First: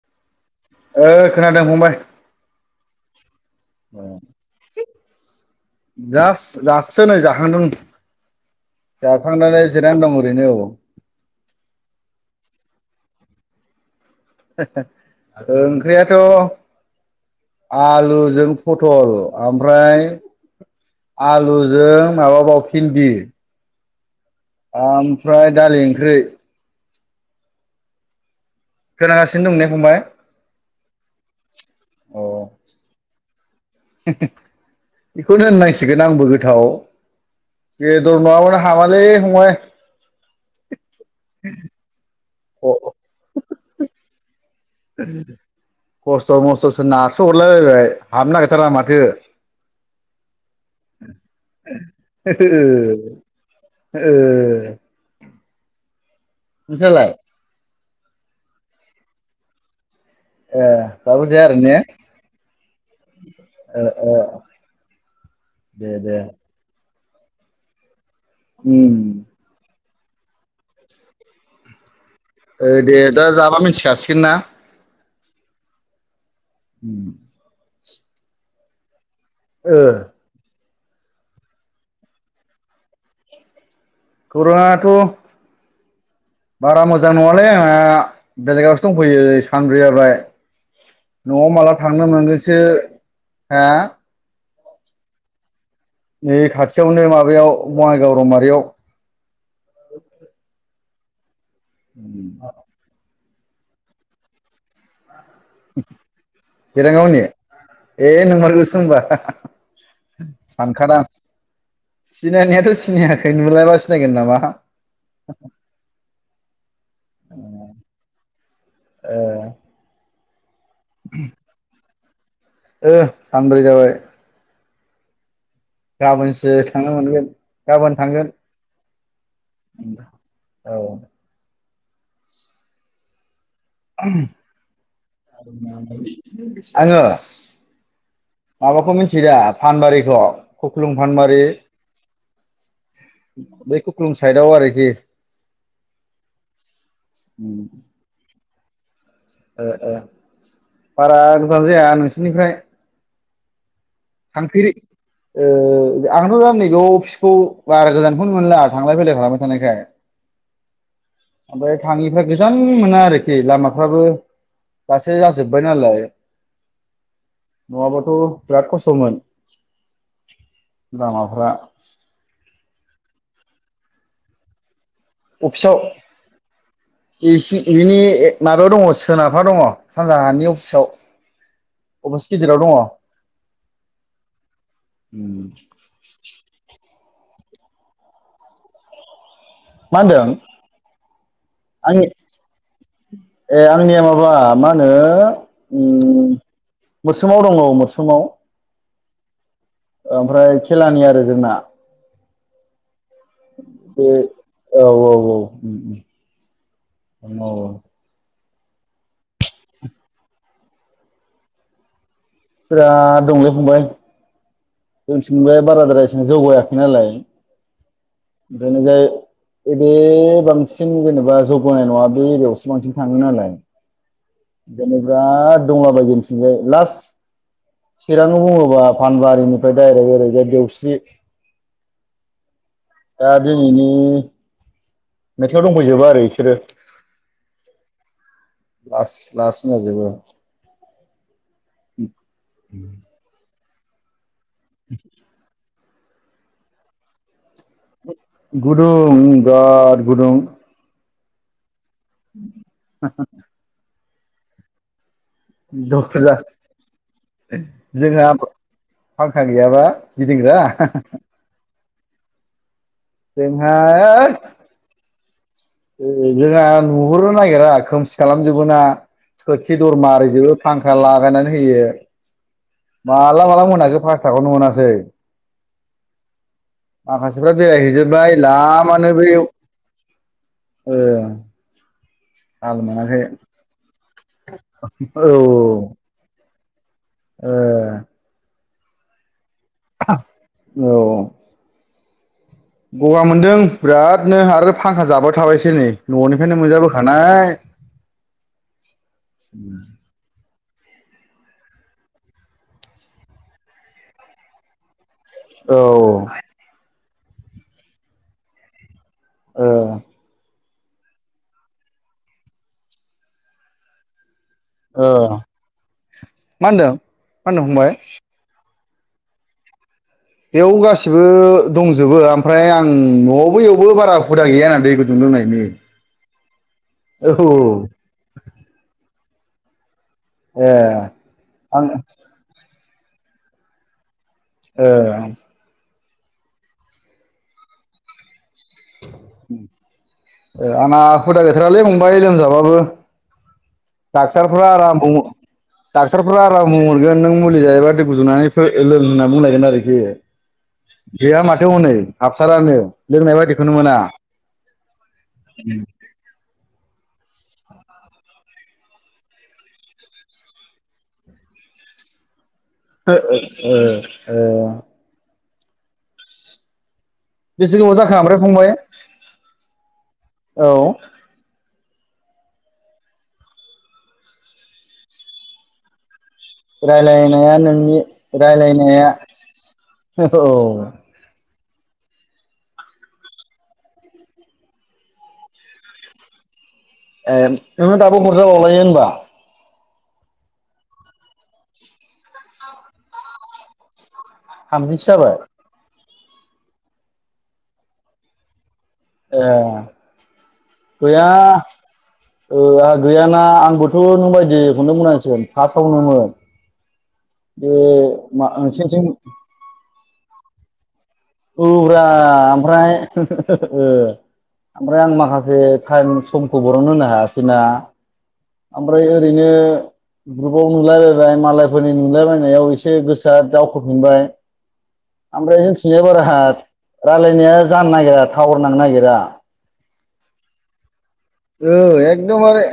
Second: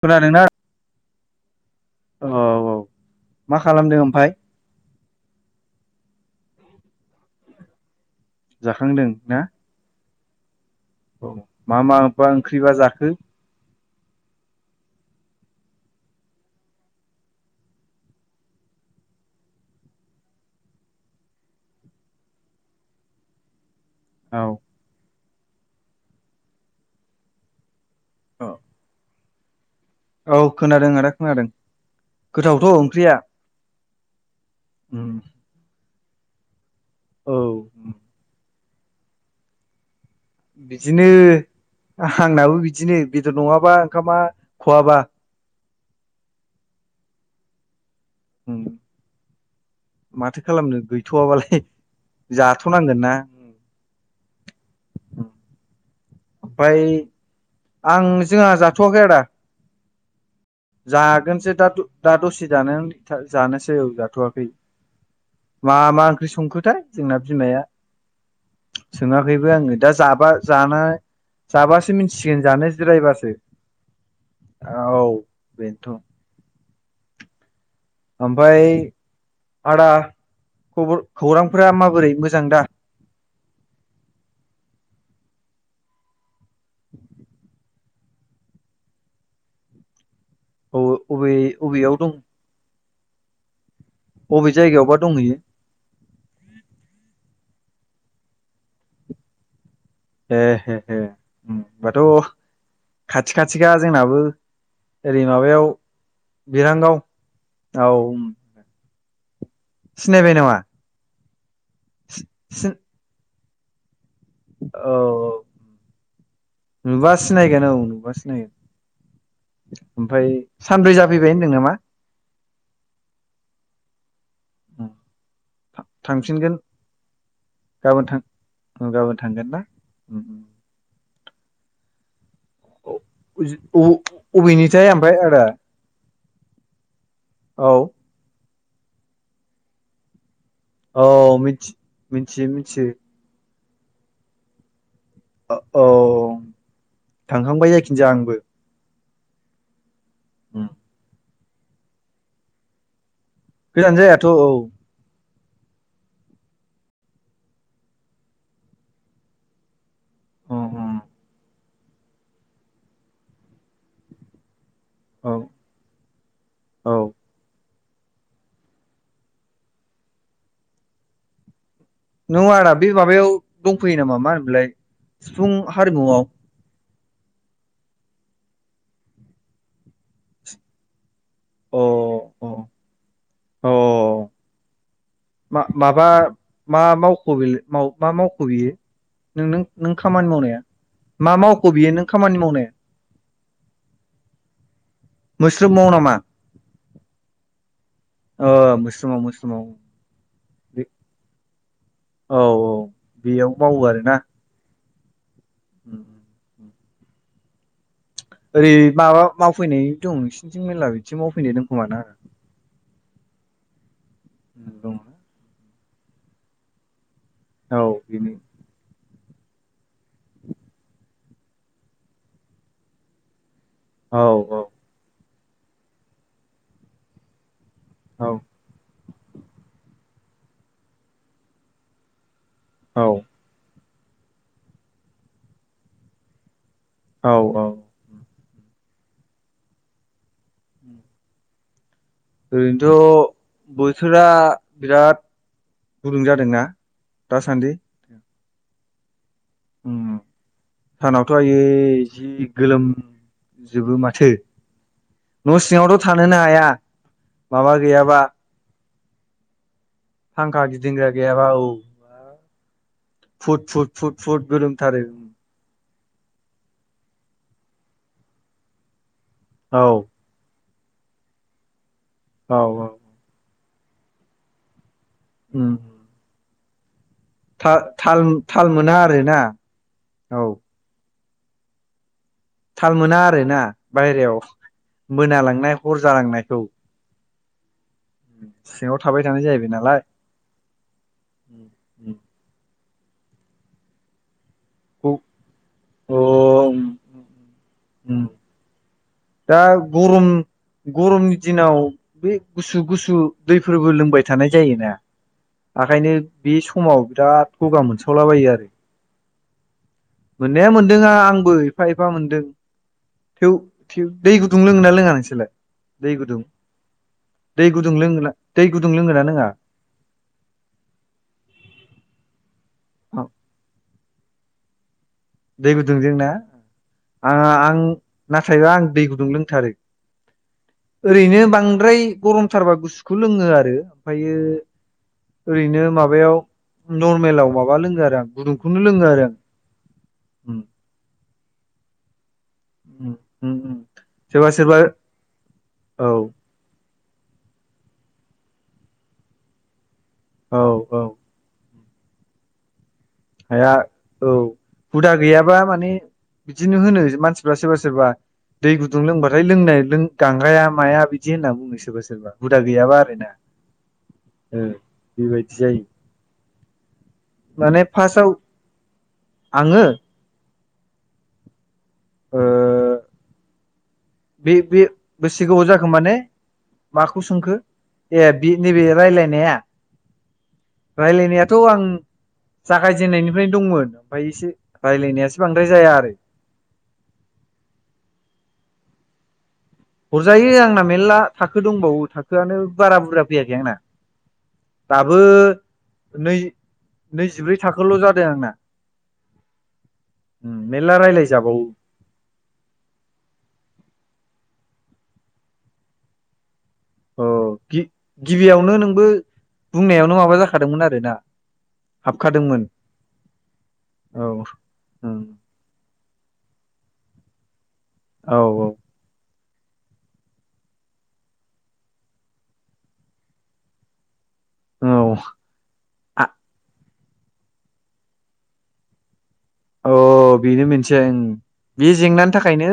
खोनादोंना ओ खोनादों फंबाय औ औ मा खालामदों ओमफाय जास दासो नै जाखांदों। जाखांदों ना जाखांनानै जिरनानै दं ओरैनो औ औ मा मा ओंख्रिबा जाखो? ओंख्रियाथ आलुजों पथल ओमफ्राय आलुजों माबाबाव भिन्दि औ ओमफ्राय दालि ओंख्रि औ जागासिनो दं। फंबाय औ खोनादों आदा खोनादों अ गोथावथ ओंख्रिया उम बेखौनो होननांसिगोन आंबो गोथाव औ जे धरमाबा हामालै फंबाय बिदिनो आंनाबो बिदिनो खस्थ' बेदर नङाबा ओंखामा खहाबा खस्थ‌ मस्थसो नारसो हरला बायबाय हाबनो उम नागिरथारा माथो माथो खालामनो गैथवाबालाय ओ जाथनांगोनना ओ ओमफ्राय नोंस्रालाय आं जोंहा जाथवाखै आदा ए दाबो जाया जागोसो आरो ने दा दसे जानोसै ओ औ ओ जाथवाखै मा दे मा दे ओंख्रि संखोथाय जोंना बिमाया उम सोङाखैबो आङो दा जाबा जानो जाबासो मिथि सिगोन ओ दे दा जानोसिरायबासो जाबा मिथिखासिगोन ना? औ बेनोथ उम ओमफाय ओ आदा खौरांफोरा माबोरै मोजां दा? खौरांआथ बारा मोजां नङालै आंना बेलेगावसो दंफैयो सानब्रै जाबाय अबे नआव माला अबेयाव थांनो दं मोनगोनसो ह बबे जायगायावबा दंहैयो? बे खाथियावनो माबायाव बङाइगाव रमारियाव हे हे हे उम होनबाथ' खाथि खाथिखा जोंनाबो ओरै माबायाव बिरांगाव बेिरांग गावनि औ ए नंमारगौसो होनबा सिनायबाय नामा सानखादां सिनायनायाथ सिन सिनायाखै नुयाबा औ नुबा सिनायगोन औ नुबा सिनायगोन ओ ओमफफ्राय सानब्रै जाफैबाय होनदों नामा? ओ सानब्रै जाबाय औ गाबोनसो थांनो मोनगोन गाबोन थांगोन। गाबोन थांगोन ना? औ अबेनिथाय ओमफ्राय आदा आङो औ माबाखौ मिथि दा फानबारिखौ खुख्लुं औ फानबारि मिथि मिथि मिथियो। बै कुख्लुं साइदाव आरोखि औ थांखांबाय जायाखिनोजाया आंबो ओ ओ उम बारा गोजान जाया नोंसिनिफ्राय गोजानो जायाथ‌ औ ओ आंथ दा नैबाव फिसखौ बारा गोजानखौनो मोनला थांलाय फैलाय खालामबाय थानायखाय अ ह ओमफ्राय थाङिफ्रा गोजान मोना आरोखि लामाफ्राबो दासो औ जाजोब्बाय नालाय औ नङाबाथ बिराद खस्थ खस्थमोन लामाफ्रा नङा आदा बे माबायाव दंफैयो नामा मा होनोमोनलाय सिफुं हारिमुआव इसि इनि ए माबायाव दङ'सोनाबहा दङ' सानजाहानि अफिसाव अ अबस अ गिदिराव दङ' अ मा माबा मा मावखो बिलाय मा मावखो बियो? नों नों नों मा होनदों खामानि मावनाया मा मावख' बियो नों आंनि खामानि मावनाया ए आंनिया माबा मा होनो मोस्रोम माव नामा ओम मोसोमाव दङ' मोसोमाव ओ मोस्रोमाव मोस्रोमाव ओमफ्राय बे खेलानि आरो जोंना औ औ बेयाव मावो आरो बे ना औ औ औ ओम ओम मावो ओरै माबा मावफैनाय दं नोंसिनिथिं मेरला बिदिथिं मावफैनाय दं खोमा ना फोरा दंलै फंबाय दङ जोंथिंबो बाराद्राय जहां जौगायाखै नालाय औ बेनो ओंखायनो जाय बे बांसिन जेनेबा जौगानाय नङा बे एरियायावसो बांसिन थाङो नालाय औ औ दोनै बिराद [unintelligible] बियाव लास्ट औ चिराङाव मावोबा फानबारिनिफ्राय डायरेक्ट ओरैजाय देवसि औ दा दिनैनि मेथाइयाव दंफैजोबो आरो बिसोरो औ औ लास लास होनजोबो ओरैन्थ' बोथोरा बिराद गुदुं जादोंना दासान्दि? गुदुं बिराद उम गुदुं सानावथ' आयै जि गोलोमजोबो माथो न' सिङावथ' दरजा थानोनो हाया माबा गैयाबा जोंहा फांखा गैयाबा गिदिंग्रा फांखा गिदिंग्रा [unintelligible] गैयाबा औ फुट जोंहा फुट फुट फुट गोरोम थारो ए जोंहा नुहुरनो नागिरा खोमसि खालामजोबो ना खोरखि औ दर मारिजोबो। फांखा लागायनानै होयो औ औ माला माला मोनाखो फाथथाखौनो मोनासै ओम माखासेफ्रा बेरायहैजोबबाय मोना लामानो आरोना बैयाव औ ओं थाल मोना आरोना बायेरायाव मोनालांनाय हर जालांनायखौ ओ सिङाव थाबाय थानाय जाहैबाय नालाय [unintelligible] औ गगा मोनदों बिरादनो आरो फांखा अ जाबाय थाबायसै नै न'निफायनो उम मोनजाबोखानाय उम दा गरम गरमनि दिनाव बे गुसु गुसु दैफोरबो लोंबाय थानाय जायोना औ आखायनो बि समाव बिराद गगा मोनसावलाबायो आरो ओ नाया मोनदों आंबो एफा एफा मोनदों थेव थेव दै गुदुं लोङोना लोङा ओ नोंसोरलाय दै गुदुं मा होनदों मा होनदों दै फंबाय गुदुं लोङोना दै गुदुं लोंगोना लोङा? बेयाव गासिबो दंजोबो आमफ्राय आं न'आवबो इयावबो बारा हुदा गैया ना दै गुदुं जोंना औ आङा आं नाथायबा आं दै गुदुं लोंथारो ए ओरैनो आं बांद्राय गरमथारबा गुसुखौ लोङो आरो ओमफायो ओ ओरैनो माबायाव नरमेलाव माबा लोंङो आरो आं गुदुंखौनो लोङो आरो उम ए आंना हुदा गैथारालै फंबाय लोमजाबाबो उम उम उम सोरबा डाक्टारफ्रा सोरबा आराम बुं औ डाक्टारफ्रा आराम बुंहरगोन नों मुलि जायोबा दै गुदुनानै फो लों होननानै बुंलायगोन आरोखि औ औ गैया माथ थो हनै हाबथारानो लोंनाय बायदिखौनो हाया मोना औ हुदा गैयाबा माने बिदिनो होनो मानसि फोरा सोरबा सोरबा दै गुदुं लोंबाथाय लोंनाय लों गांगाया माया बिदि होनना बुङो सोरबा सोरबा हुदा गैयाबा ओ आरोना ओ बेबायदि जायो बेसे माने गोबाव जाखो फार्स्टाव ओमफ्राय फंबाय आङो औ ओ बे बे बेसे गोबाव जाखो माने माखौ सोंखो रायलायनाया नोंनि ए बे नैबे रायलायनाया रायलायनाया औ थ' आं जागायजेननायनिफ्रायनो दंमोन ओमफ्राय एसे रायलायनायासो बांद्राय जाया आरो ए नोंना दाबो हरजाबावलायो ओमबा हरजायो आंना मेरला थाखो दंबावो थाखोआनो बारा बुरजा फैयाखै आंना दाबो [unintelligible] नै नैजिब्रै थाखोल' जादों आंना ए मेरला गैया रायलायजाबावो ओ आंहा गैयाना आंबोथ' नों बायदि खौनो बुंनांसिगोन फासावनोमोन ओ गि गिबियावनो नोंसिनिथिं नोंबो बुंनायावनो माबा जाखादोंमोन आरोना औब्रा हाबखादोंमोन आमफ्राय ओ औ आमफ्राय आं औ माखासे टाइम समखौ बरननो होनो हायासैना ओमफ्राय ओरै नो ग्रुपआव नुलायबायबाय मालायफोरनि नुलाबायनायाव एसे गोसोआ दावखोफिनबाय औ आमफ्राय जोंथिंजाय बारा रायलायनाया जानो नागिरा टावार नांनो नागिरा अ बेनो मोनसे ओं ओ बे जेंनानि एकदमबारे थाखायनो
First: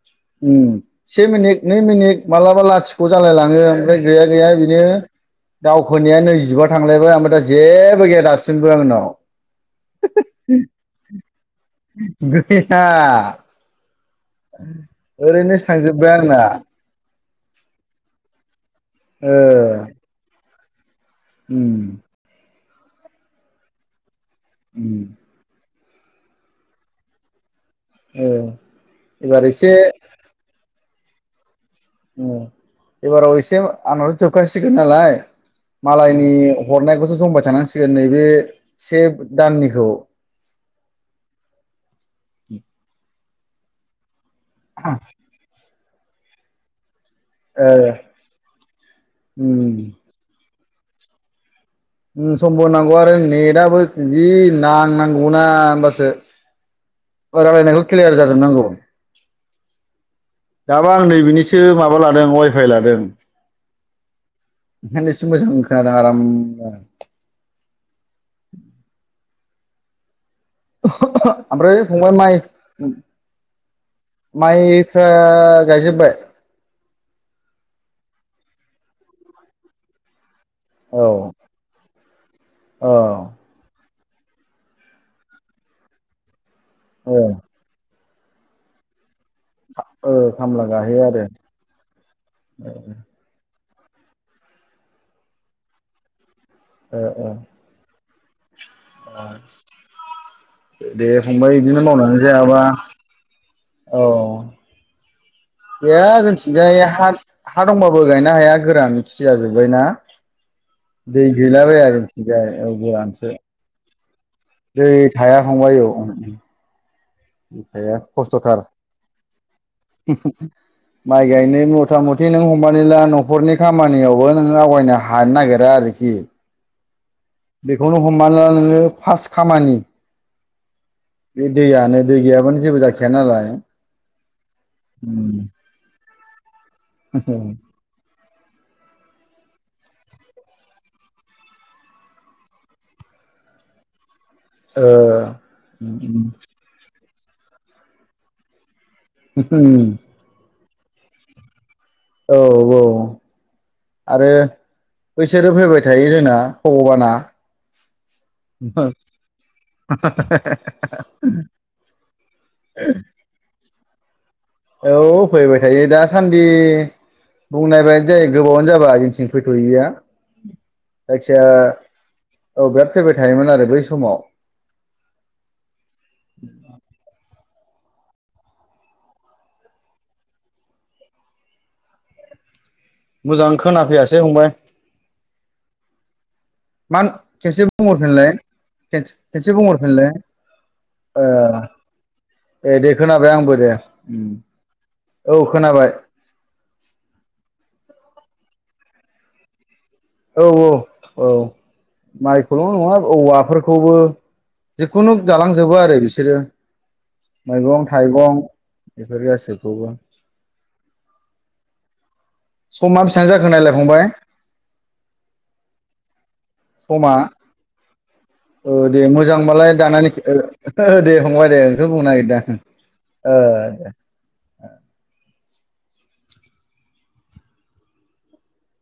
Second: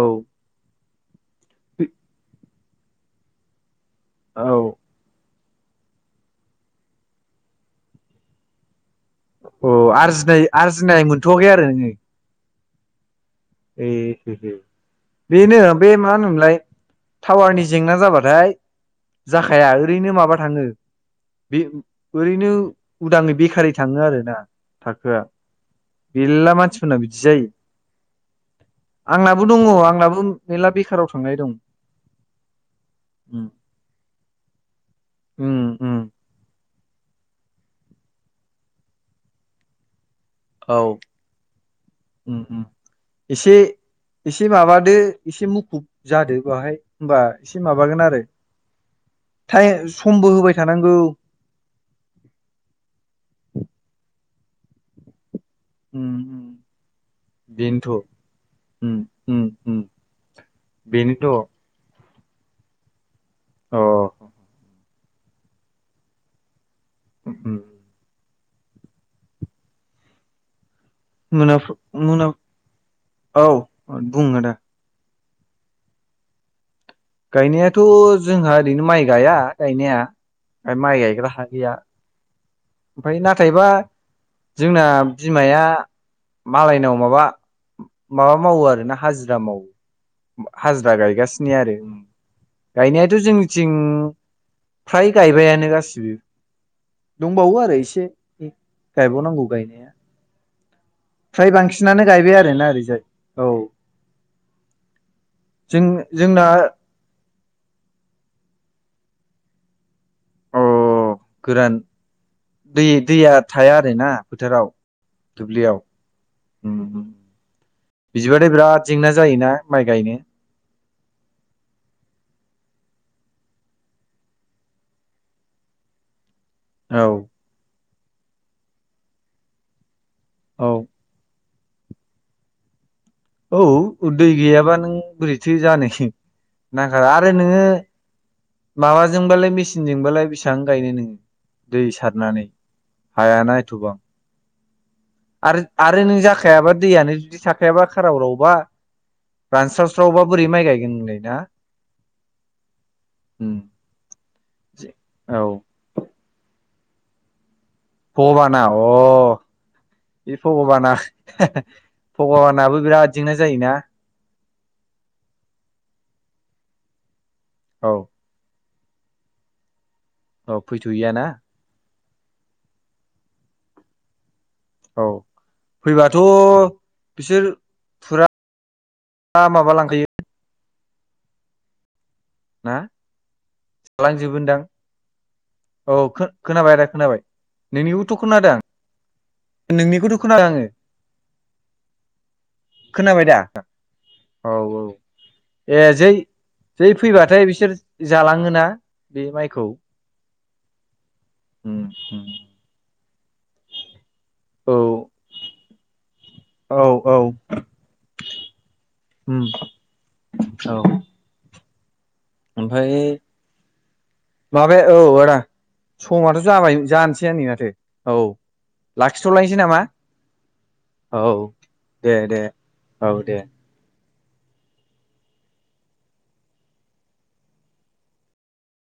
औ उम से मिनिट नै मिनिट मालाबा लाथिख' जालायलाङो ओमफ्राय गैया गैया औ बिनो दावखोनाया नैजिबा थांलायबाय ओफ्राय दा जेबो गैया दासिमबो आंनाव अ आरजिनाय आरजिनाय मोनथ'वाखै आरो नोङो [unintelligible] ए हे हे बेनो ओरैनोसो बे मा थांजोब्बाय आंना होनोमोनलाय टावारनि जेंना जाबाथाय ओ जाखाया ओरैनो माबा थाङो बे उम ओरैनो उदाङै बेखारै थाङो आरोना उम थाखोआ मेरला मानसिफोरना बिदि जायो ओ एबार आंनाबो दङ एसे आंनाबो मेरला बेखाराव थांनाय दं ए एबाराव उम एसे आंनाथ' जोबखासिगोन नालाय उम उम मालायनि हरनायखौसो जमबाय थानांसिगोन नैबे से दाननिखौ औ उम उम एसे एसे माबादो एसे मुखुब जादो बाहाय होमबा एसे ओ माबागोन आरो टाइ उम समबो होबाय थानांगौ उम समबो होनांगौ आरो नेटआबो जि नांनांगौना होमबासो उम उम रायलायनायखौ बेनोथ' क्लियार जाजोबनांगौ उम उम उम दाबो आं नैे बेनोथ' बिनिसो माबा माबा लादों वाइ फाइ लादों अ ओंखायनोसो मोजां खोनादों आरामनो [unintelligible] मोनाफ्राव ओमफ्राय फंबाइ मोना माइ औ बुं आदा माइफ्रा गायजोबबाय गायनायाथ' जोंहा ओरैनो माइ गाया गायनाया माइ औ गायग्रा हा गैया औ ओमफ्राय नाथायबा जोंना बिमाया मालायनाव औ माबा माबा मावो आरो ना हाजिरा ओ खामला हाजिरा गाहैयो आरो गायगासिनो आरो गायनायाथ' जों थिं फ्राय गायबायानो गासिबो ओ ओ दंबावो आरो एसे गायबावनांगौ गायनाया दे फ्राय फंबाय बिदिनो बांसिनानो मावनानै गायबाय जायाबा आरोना ओरैजाय औ औ जों गैया जोंना जोंनिथिंजाय हाल हा दंबाबो गायनो हाया गोरान जाजोब्बाय ना अ दै गैला गोरान बाया जोंनिथिंजाय दै गोरानसो दैया थाया आरोना फोथाराव जै थाया दुब्लियाव फंबाय औ दै थाया बिदिबाथाय खस्थ'थार बिराद जेंना जायोना माइ गायनो माइ गायनो मथा मथि नों हमनानै ला न'खरनि खामानियावबो नोङो आवगायनो हानो नागिरा आरोखि औ बेखौनो हमाना ला नोङो फार्स्ट खामानि औ बे दैयानो दै गैयाबानो जेबो जाखा औ दै गैयाबा नों बोरैथो जानो ना आरो आरो नोङो माबाजोंबालाय मेचिनजोंबालाय बिसां गायनो नोङो दै सारनानै हायाना एथबां आरो आरो नों जाखायाबा दैयानो जुदि थाखायाबा खाराव राव बा रानस्राव स्रावबा बोरै माइ गायगोन नोंलाय ना औ औ आरो औ बैसोरो फैबाय थायो जोंना फगबाना फगबाना अह बे भगबाना भगबानाबो बिराद जेंना जायोना औ फैबाय थायो दासान्दि बुंनाय औ बादि जायो गोबावानो जाबाय जोंनिथिं फैथ'यिया अ फैथ'यैया ना औ बिराद फैबाय थायोमोन आरो बै समाव औ फैबाथ' बिसोर फुरा मा माबा लांखायो ना मोजां खोनाफैयासै फंबाय जालांजोबोनदां औ खोनाबाय आदा मा खोनाबाय खेबसे नोंनि खौथु बुंहरफिनलाय खोनादों आं खेनसे बुंहरफिनलाय नोंनिखौथ' खोनादों आङो ए दे खोनाबाय दा आंबो दे औ औ औ ए खोनाबाय जै जै फैबाथाय बिसोर जालाङोना बे माइखौ औ औ औ माइखौल' नङा औवाफोरखौबो औ जिखुनु जालांजोबो आरो बिसोर बिसोरो औ औ मैगं थाइगं बेफोर गासैखौबो औ ओमफाय समा बेसेबां जाखो नायलाय फंबाय माबाया औ आदा समाथ' जाबाय जानोसै आ नै माथो औ औ दे लाखिथ'लायनोसै मोजांबालाय नामा दानानै दे औ फंबाय दे बेखौ बुंनो दे दे नागिरदां औ दे औ